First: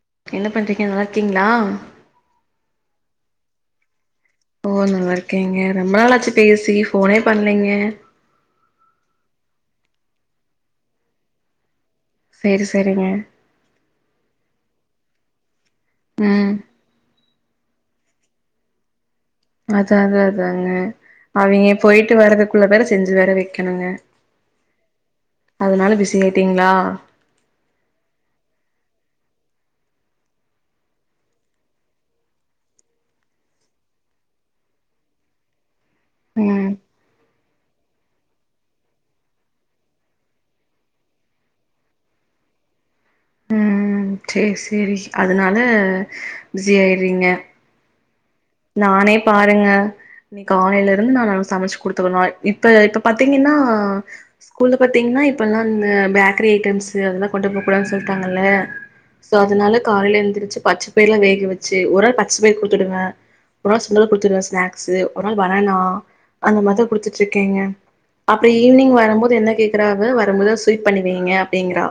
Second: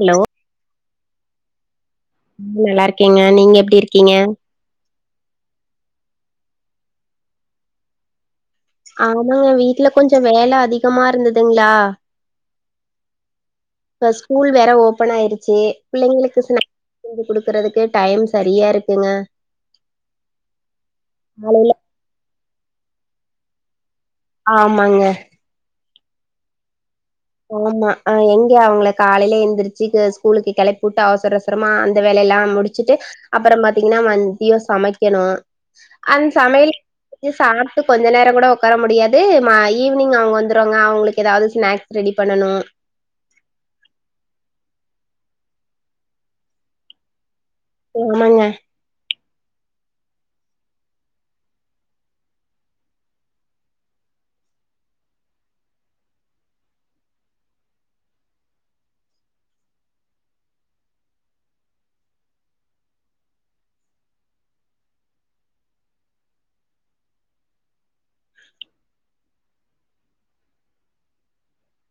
allow என்ன பண்றீங்க நல்லார்க்கீங்ளா நல்லா இருக்கேங்க நீங்க எப்டி இருக்கீங்க ஒ நல்லாருக்கேங்க ரொம்ப நாளாச்சு பேசி ஃபோனே பண்லீங்க ஆமா வீட்ல கொஞ்ச வேல அதிகமா இருந்துதுங்ளா செரி செரிங்க இப்ப ஸ்கூல் வேற ஓப்பன் ஆய்ருச்சு பிள்ளைங்ளுக்கு ம் ஸ்நேக் குடு க்றதுகே டைம் சரியாக இருக்குங்க அதா அதா அதாங்க அவய்ங்க காலைல போயிட்டு வரதுக்குள்ள வேற செஞ்சு வேற வக்கணுங்க ஆமாங்க அதனால பிசி ஆயிட்டீங்களா ஆமா எங்க அவங்களை காலையிலே எந்திரிச்சு ஸ்கூலுக்கு கிளப்பிட்டு அவசர ரமா அந்த வேலைய எல்லாம் முடிச்சுட்டு அப்றோ பாத்தீங்கன்னா மதியம் சமைக்கணும் அந் ம் சமயல் சா கொஞ்ச நேரோ கூட உக்கார முடியாது மா ஈவினிங் அவுங்க வந்துடுவாங்க அவுங்களுக்கு ஏதாவது ஸ்நாக்ஸ் ரெடி பண்ணணும் ம் சேரி சேரி அதனால பிஸி ஆகிறீங்க ஆமாங்க நானே பாருங்க இன்னைக் காலைல இருந்து நா சமைச்சு குடுத்துவிடுநாள் இப்ப இப்ப பாத்தீங்கன்னா ஸ்கூல்ல பாத்தீங்கன்னா இப்பெல்லாம் பேக்கரி ஐட்டம்ஸ் அதெல்லா கொண்டு போக கூடாதுன்னு சொல்லிட்டாங்கல்ல ஸோ அதனால கால எந்திரச்சு பச்சை பயறு வேக வச்சு ஒரு நாள் பச்சை பயிறு குடுத்துடுவே ஒரு நாள் சுண்டல் குடுத்துடுவே ஸ்னாக்ஸ் ஒரு நாள் பனானா அந்த மாரிதா குடுத்துட்டு இருக்கேங்க அப்றோ ஈவினிங் வரும்போது என்ன கேக்குறா வரும்போத ஸ்வீட் பண்ணி வைங்க அப்டிங்றா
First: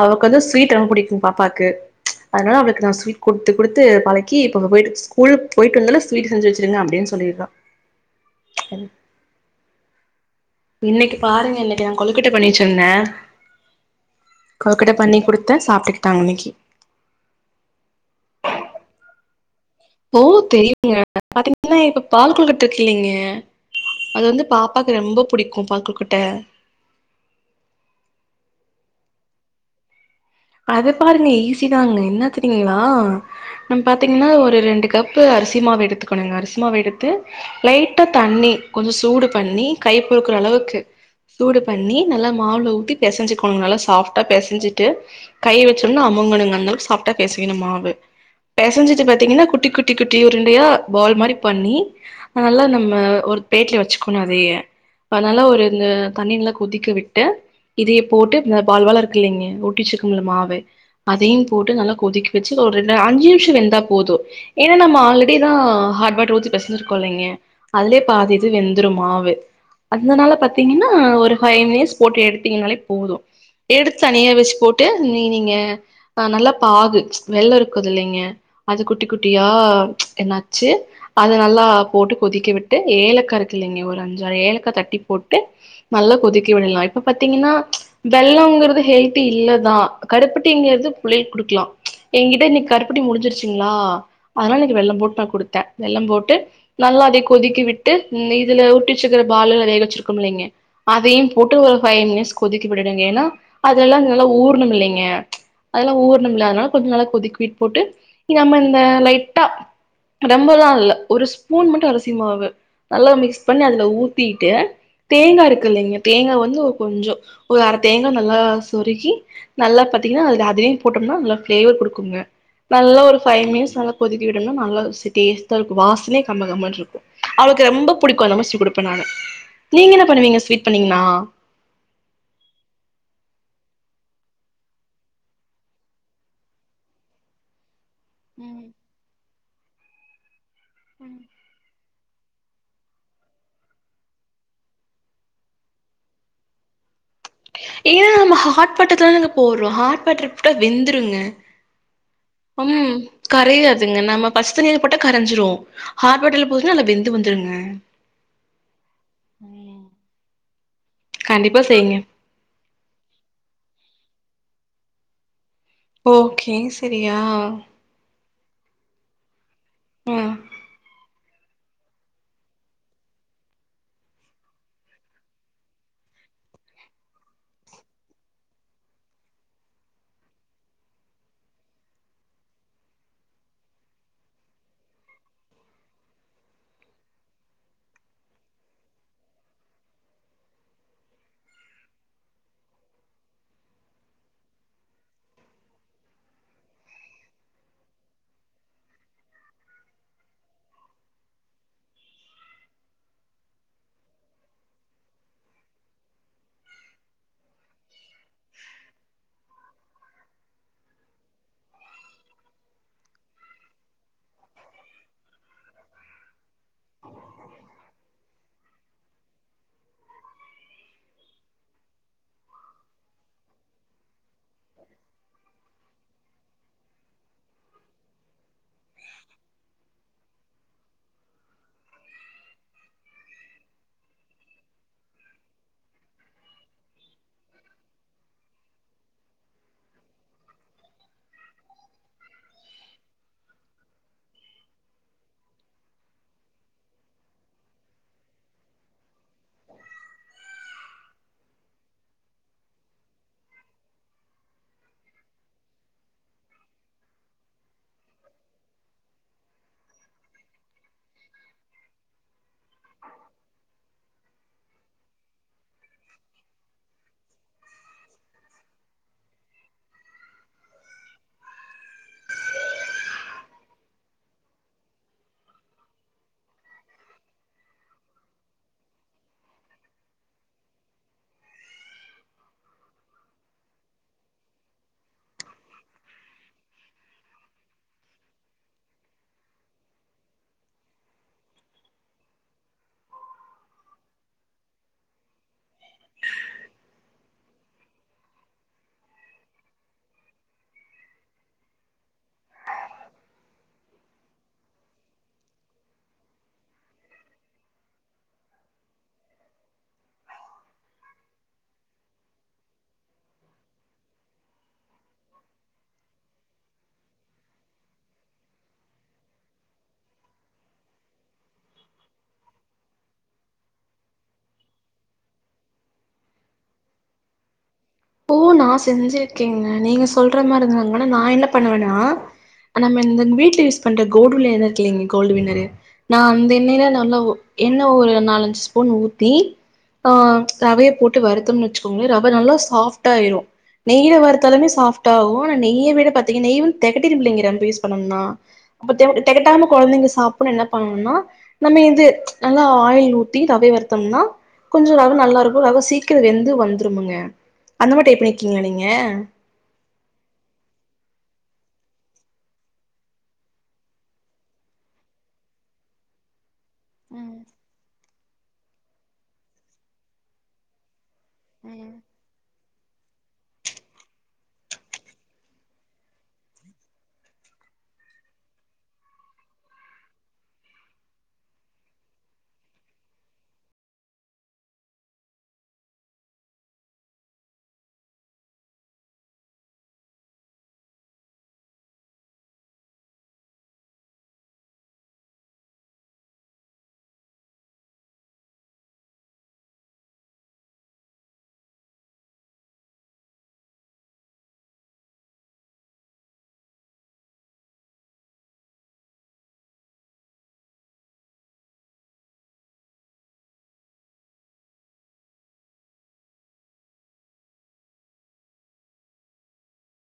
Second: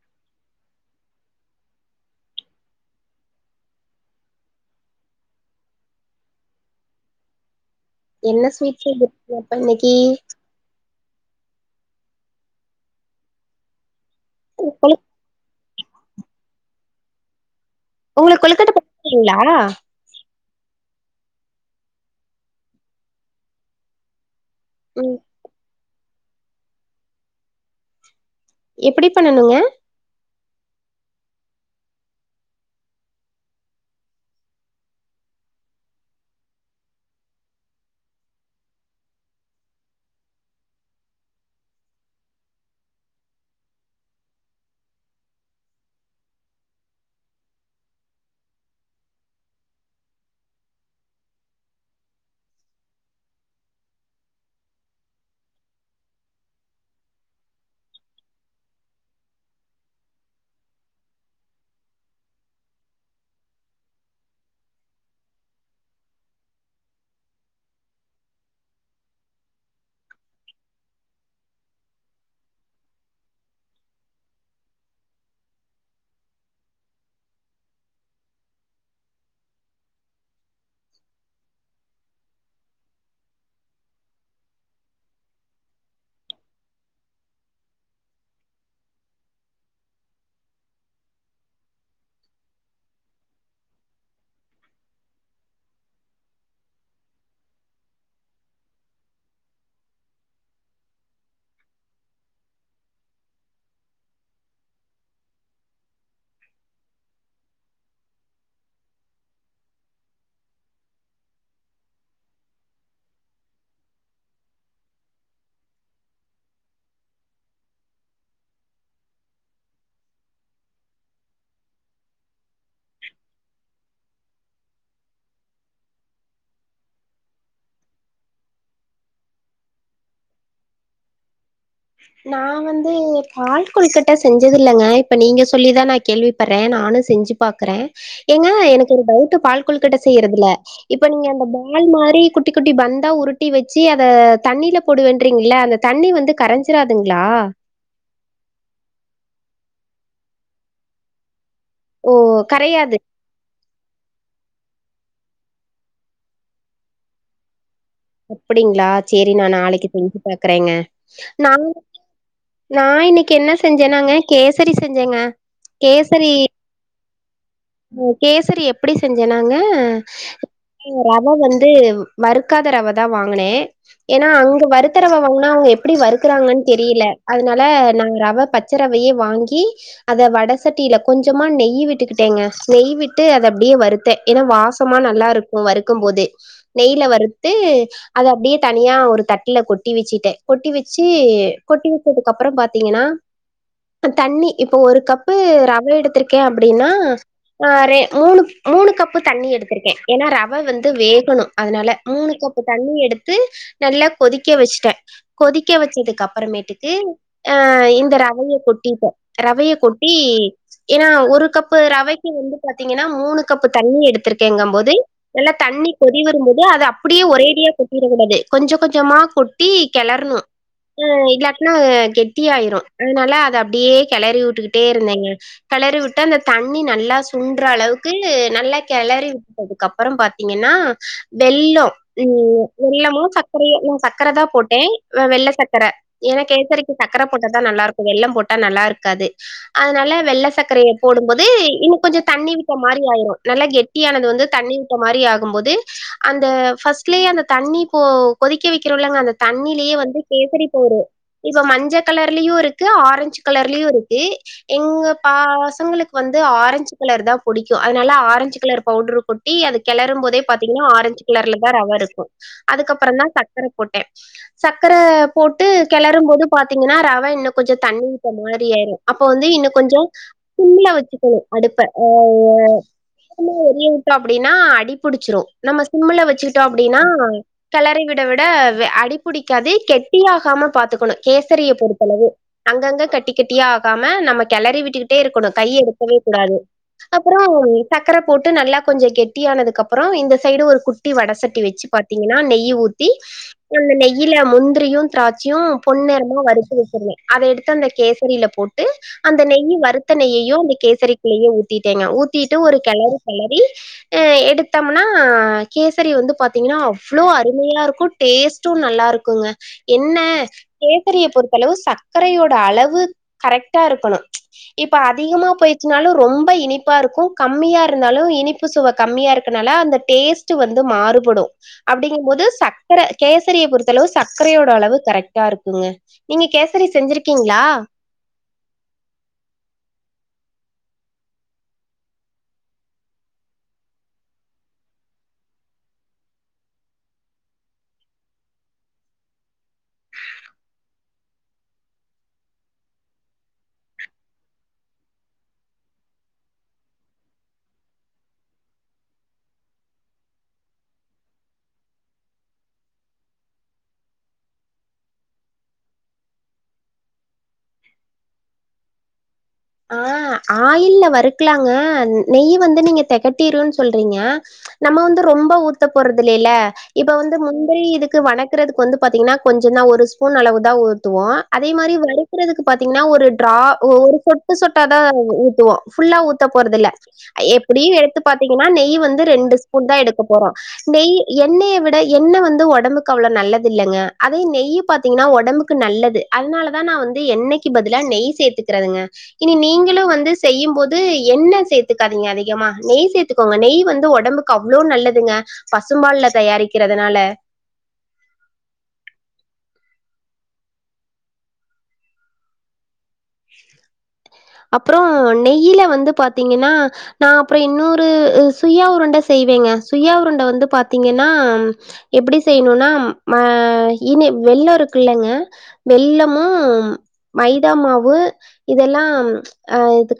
அவக்கு வந்து ஸ்வீட் ரொம்ப பிடிக்கும் பாப்பாக்கு அதனால அவளுக்கு நான் ஸ்வீட் குடுத்து குடுத்து பழக்கி இப்ப போயி ஸ்கூல் போயிட்டு வந்தோன ஸ்வீட் செஞ்சு வச்சுருங்க அப்டின்னு சொல்லி இருக்கா என்ன ஸ்வீட்ஸ் இப்ப இன்னைக்கு இன்னைக்கு பாருங்க இன்னைக்கு நா கொழுக்கட்டை பண்ணிவச்சிருந்தே கொழுக்கட்டை பண்ணி குடுத்தே சாப்ட்டுக்கிட்டாங்க இன்னைக்கு உங்களுக்கு கொழுக்கட்டை பண்ணுவீங்களா ஓ தெரியுங்க பாத்தீங்கன்னா இப்ப பால் கொழுக்கட்டை இருக்கு இல்லைங்க அது வந்து பா பாப்பாவுக்கு ம் ரொம்ப பிடிக்கு பால் கொழுக்கட்டை எப்டி பண்ணணுங்க அது பாருங்க ஈஸிதாங்க என்ன தெரியீங்களா நம்ம பாத்தீங்கன்னா ஒரு ரெண்டு கப்பு அரிசி மாவு எடுத்துக்கணுங்க அரிசி மாவு எடுத்து லைட்டா தண்ணி கொஞ்சோ சூடு பண்ணி கை பொறுக்குற அளவுக்கு சூடு பண்ணி நல்லா மாவுல ஊத்தி பிசஞ்சுக்கணுங்க நல்லா சாஃப்ட்டா பிசைஞ்சிட்டு கை வச்சணும்னா அமுங்கனுங்க அந்த அளவுக்கு சாஃப்டா பெசையனும் அந்த அளவுக்கு மாவு பெசைஞ்சிட்டு பாத்தீங்கன்னா குட்டி குட்டி குட்டி உருண்டையா பால் மாதிரி பண்ணி அதனால நம்ம ஒரு பேட்ல வச்சுக்கணு அதையே அதலா ஒரு இது தண்ணீல்ல கொதிக்க விட்டு இதையே போட்டு இந்த பால் பாலா இருக்கு இல்லலைங்க உருட்டி வச்சிருக்கம்ல மாவு அதையும் போட்டு நல்லா கொதிக்கி வச்சு ஒரு ரெண்டு அஞ்சு நிமிஷோ வெந்தா போதூ ஏன்னா நம்ம ஆல்ரெடிதான் ஹாட் வாட்டர் ஊத்தி பெசஞ்சி இருக்கோம் இல்லைங்க அதுலயே பாதி இது வெந்துரு மாவு அதனால பாத்தீங்கன்னா ஒரு ஃபைவ் மினிட்ஸ் போட்டு எடுத்தீங்கனாலே போதூ எடுத்து தனியா வச்சு போட்டு நீ நீங்க ஆ நல்லா பாகு வெள்ளம் இருக்குது இல்லைங்க அது குட்டி குட்டியா என்னாச்சு அதை நல்லா போட்டு கொதிக்க விட்டு ஏலக்கா இருக்குல்லைங்க ஒரு அஞ்ச ஆரு ஏலக்கா தட்டி போட்டு நல்லா கொதிக்க விடலாம் இப்ப பாத்தீங்கன்னா வெள்ளங்குறது ஹெல்த்தி இல்ல தா கருப்பட்டிங்கறது புள்ளைங்களுக்கு குடுக்கலாம் ஏங்கிட்ட இன்னைக்கு கருப்பட்டி முடிஞ்சிருச்சுங்ளா அதனால இனைக்கு வெள்ளம் போட்டு நான் குடுத்தே வெள்ளம் போட்டு நல்லா அதே கொதிக்கி விட்டு இதுல ஊட்டிச்சுக்கிற பாலு நெறைய வச்சிருக்கோம் இல்லைங்க அதையும் போட்டு ஒரு ஃவைய் மினிட்ஸ் கொதிக்கி விடுங்க ஏன்னா அதெல்லாம் நல்லா ஊர் ஒன்னும் இல்லைங்க அதெல்லாம் ஊறணும் இல்ல அதனால கொஞ்சோ நல்லா கொதிக்க வீட் போட்டு நம்ம இந்த லைட்டா ரொம்பதா இல்ல ஒரு ஸ்பூன் மட்டு அரிசி மாவு நல்லா மிக்ஸ் பண்ணி அதுல ஊத்திட்டு தேங்காய் இருக்கு இல்லைங்க தேங்காய் வந்து கொஞ்சோ ஒரு அரை தேங்காய் நல்லா சொருகி நல்லா பாத்தீங்கனா அது அதையு போட்டோம்னா நல்லா ப்ளேவர் கொடுக்குங்க நல்லா ஒரு ஃபைவ் மினிட்ஸ் நல்லா கொதிக்க விடனு நல்லா டேஸ்ட்டா இருக்கு வாசனையே கம கமன்ருக்கு அவளுக்கு ரெம்ப புடிக்கு [unintelligible] குடுப்பே நானு நீங்க என்ன பண்ணுவீங்க ஸ்வீட் பண்ணீங்களா நா வந்து பால் கொழுகட்ட செஞ்சதில்லங்க இப்ப நீங்க சொல்லிதா நா கேள்விப்படறே நானு செஞ்சுப் பாக்குறே ஏங்க ம் எனக்கு ஒரு டவுட்டு பால் கொழுகட்ட செய்யறதுல இப்ப நீங்க அந்த பால் மாரி குட்டி குட்டி பந்தா உருட்டி வச்சி அத தண்ணில போடுவேண்றிங்கள்ல அந்த தண்ணி வந்து கரஞ்சிராதுங்ளா ஏனா நம்ம ஹாட் வாட்டர்ல தாங்க போடுறோ ஹாட் வாட்டர் போட்டா வெந்துருங்க ஓ ம் கரையாது கரையாதுங்க நம்ம பச்ச தண்ணில போட்டா கரஞ்சிரு ஹாட் வாட்டர்ல போட்டா நல்லா வெந்து வந்துருங்க அப்டிங்களா சேரி நா நாளைக்கி செஞ்சி பாக்கறேங்க நா கண்டிப்பா செய்ங்க நா இன்னிக்கி என்ன செஞ்சன்னாங்க கேசரி செஞ்சேங்க ஓ கேசரி கேசரியா கேசரி எப்டி செஞ்சேன்னாங்க ம் ரவ வந்து வறுக்காத ரவதா வாங்கனே ஏனா அங்க வருத்த ரவ வாங்கனா அவுங்க எப்டி வருக்கறாங்கனு தெரியில அதுனால நாங்க ரவ ப ச்சரவயே வாங்கி அத வட சட்டில கொஞ்சமா நெய் விட்டுக்கிட்டேங்க நெய்விட்டு அத அப்டியே வருத்தே ஏனா வாசமா நல்லா இருக்கு வறுக்கும் போது நெய்ல வறுத்து அத அப்டியே தனியா ஒரு தட்ல கொட்டி வச்சிட்டே கொட்டி வெச்சி கொட்டி அதுக்கு அப்பறோ பாத்தீங்கனா தண்ணி இப்ப ஒரு கப்பு ரவ எடுத்திருக்கே அப்டின்னா ஆ ரே மூணு மூணு கப்பு தண்ணி எடுத்திருக்கே ஏனா ரவ வந்து வேகணு அதனால மூணு கப்பு தண்ணி எடுத்து நல்லா கொதிக்க வச்ட்டே கொதிக்க வச்சதுக்கப்பறமேட்டுக்கு அ இந்த ரவைய கொட்டிட்டே ரவைய கொட்டி ஏனா ஒரு கப்பு ரவை க்கி வந்து பாத்தீங்கனா மூணு கப்பு தண்ணி எடுத்திருக்கேங்கம்போது நல்லா தண்ணி கொதி வரும்போது அத அப்டியே ஒரே அடியா கொட்டிடக் கூடாது கொஞ்ச கொஞ்சமா கொ ட்டி கெளர்ணு இல்லாட்னா கெட்டியாயிரு அதனால அத அப்டியே கெளறி உட் டுக்கிட்டே இருந்தேங்க கெளறிவிட்டு அந்த தண்ணி நல்லா சுன்ட்ற அளவுக்கு நல்லா கெளரி விட்டதுகப்புறம் பாத்தீங்கனா வெல்லோம் வெல்லமோ சக்கரயோ நா சக்கரதா போட்டே வெள்ள சக்கர ஏனா கேசரிக்கு சக்கர போட்டாதா நல்லாருக்கு வெள்ளம் போட்டா நல்லாருக்காது அதனால வெள்ள சக்கரய போடும்போது இன் கொஞ்சோ தண்ணி விட்ட மாரி ஆயிரு நல்லா கெட்டியானது வந்து தண்ணி விட்ட மாரி ஆகும் போது அந்த ஃபஸ்ட்லயே அந்த தண்ணி போ கொதிக்க வெக்கிறோல்லங்க அந்த தண்ணிலயே வந்து கேசரி போடு இப்ப மஞ்ச கலர்லியு இருக்கு ஆரஞ்சு கலர்லியு இருக்கு எங்க பசங்களுக்கு வந்து ஆரஞ்சு கலர்தா புடிக்கு அதனால ஆரஞ்சு கலர் பவுடரு கொட்டி அத கெளரும் போதே பாத்தீங்கனா ஆரஞ்சு கலர்லதா ரவ இருக்கு அதுக்கப்புறந்தா சக்கர போட்டே சக்கர போட்டு கெளரும்போது பாத்தீங்கனா ரவ இன்னு கொஞ்ச தண்ணிவிட்ட மாரி ஆயிரு அப்போ வந்து இன்னு கொஞ்சோ சிம்ள வச்சிக்கணு அடுப்ப ஆ கும்மில் எரிய விட்டோ அப்டின்னா அடிபிடிச்சிரு நம்ம சிம்முல வச்சிக்கிட்டோ அப்டின்னா கெலரி விட விட அது அடிப் புடிக்காது கெட்டியாகாம பாத்துக்கணு கேசரிய பொறுத்தளவு அங்கங்க கட்டி கட்டியா ஆகாம நம்ம கெளறி விட்டுக்கிட்டே இருக்கணு கை எடுக்கவே கூடாது அப்புறோ சக்கர போட்டு நல்லா கொஞ்ச கெட்டியானதுக்கப்புறோ இந்த சைடு ஒரு குட்டி வடசட்டி வச்சி பத் தீங்கன்னா நெய்ய ஊத்தி ஒன்னு நெய்யில முந்திரியு திராட்சியு பொன்நெரமா வறுத்து வச்சிருவே அத எடுத்து அந்த கேசரில போட்டு அந்த நெய்யி வறுத்த நெய்யயு அந்த கேசரிகுல்லையே ஊத் திட்டேங்க ஊத்திட்டு ஒரு கெளறு கெளறி அ எடுத்தம்னா கேசரி வந்து பாத்தீங்கன்னா அவ்ளோ அருமையா இருக்கு டேஸ்ட்டு நல்லா இருக்குங்க என்ன கேசரிய பொறுத்தளவு சக்கரையோட அளவு கரெக்டா இருக்கணு இப்ப அதிகமா போயிர்ச்சுனாலு ரொம் ப இனிப்பா இருக்கு கம்மியா இருந்தாலு இனிப்பு சுவ கம்மியா இருக்கனால அந்த டேஸ்ட் வந்து மாறுபடும் அப்டிங்கும் போது சக்கர கேசரிய பொறுத்த அளவு சக்கரையோட அளவு கரெக்டா இருக்குங்க நீங்க கேசரி செஞ்சிருக்கீங்களா ஓ நா செஞ்சிருக்கேங்க நீங்க சொல்ற மாதிரிதாங் ஆன நா என்ன பண்ணுவண்ணா நம்ம இந்த வீட்டுல யூஸ் பண்ற கோல்டு வின்னர் எண்ணெ இருக்கிள்ங் கோல்டு வின்னரு நா அந்த எண்ணெயில நல்லா ஒ எண்ணெய் ஒரு நாலஞ்சு ஸ்பூன் ஊத்தி ஆ ப்ச் ரவய போட்டு வருத்தம்னு வச்சுக்கோங்களே ரவ நல்லா சாஃப்ட்டாயிரு நெய்ல வருதாலுமே சாஃப்ட ஆவு ஆன நெய்ய விட பாத்தீங்க நெய்யு தெகட்டிரும்லைங் ரம்ப யூஸ் பண்ணோம்னா அப்ப தெவ் தெகட்டாம கொழந்தைங்க சாப்படனுனா என்ன பண்ணணுனா நம்ம இது ப்ச் நல்லா ஆயில் ஊத்தி ரவய வருத்தம்னா கொஞ்ச ரவ நல்லா இருக்கு ரவ சீக்கிரோ வெந்து வந்துரும்ங்க அந்த மாரி டிரை பண்ணிற்குங்களா நீங்க ஆ ஆயில்ல வறுக்கலாங்க நெய் வந்து நீங்க தெகட்டிருன்னு சொல்றீங்க நம்ம வந்து ரொம்ப ஊத்த போறது இல்லல்ல இப்ப நீங்க வந்து முந்திரி இதுக்கு வணக்குறதுக்கு வந்து பாத்தீங்கன்னா கொஞ்சோ தா ஒரு ஸ்பூன் அளவு தா ஊத்துவோ அதே மாரி வறுக்கறதுக்கு பாத்தீங்கன்னா ஒரு டரா ஒ ஒரு சொட் சொட்டு சொட்டாதா ஊ ஊத்துவோ ஃபுல்லா ஊத்த போறது இல்ல எப்டியு எடுத்து பாத்தீங்கன்னா நெய் வந்து ரெண்டு ஸ்பூன் தா எடுக்க போறோ நெய் எண்ணெய விட எண்ணெ வந்து உடம்புக்கு அவ்ளோ நல்லது இல்லங்க அதே நெய் பாத்தீங்கன்னா உடம்பு க்கு நல்லது அதனாலதா நா வந்து எண்ணெய்க்கு பதிலா நெய் சேத்துகரதுங்க இனி நீங்களும் வந்து செய்யும்போது எண்ணெ சேத்துகாதீங்க அதிகமா நெய் சேத்துக்கோங்க நெய் வந்து உடம்புக் கு அவளோ நல்லதுங்க பசும்பால்ல தயாரிக்கிறதுனால அ அப்றோ நெய்யில வந்து பாத்தீங்கன்னா நா அப்புறோ இன்னொரு சுயா உருண்ட செய்வேங்க சுயா உருண்ட வந்து பாத்தீங்கன்னா எப்டி செய்யணுனா ஆ மா இனி வெல்லோ இருக்குள்ளங்க வெல்லமு மைதா மாவு இதெல்லா ப்ச் அ இதுக்கு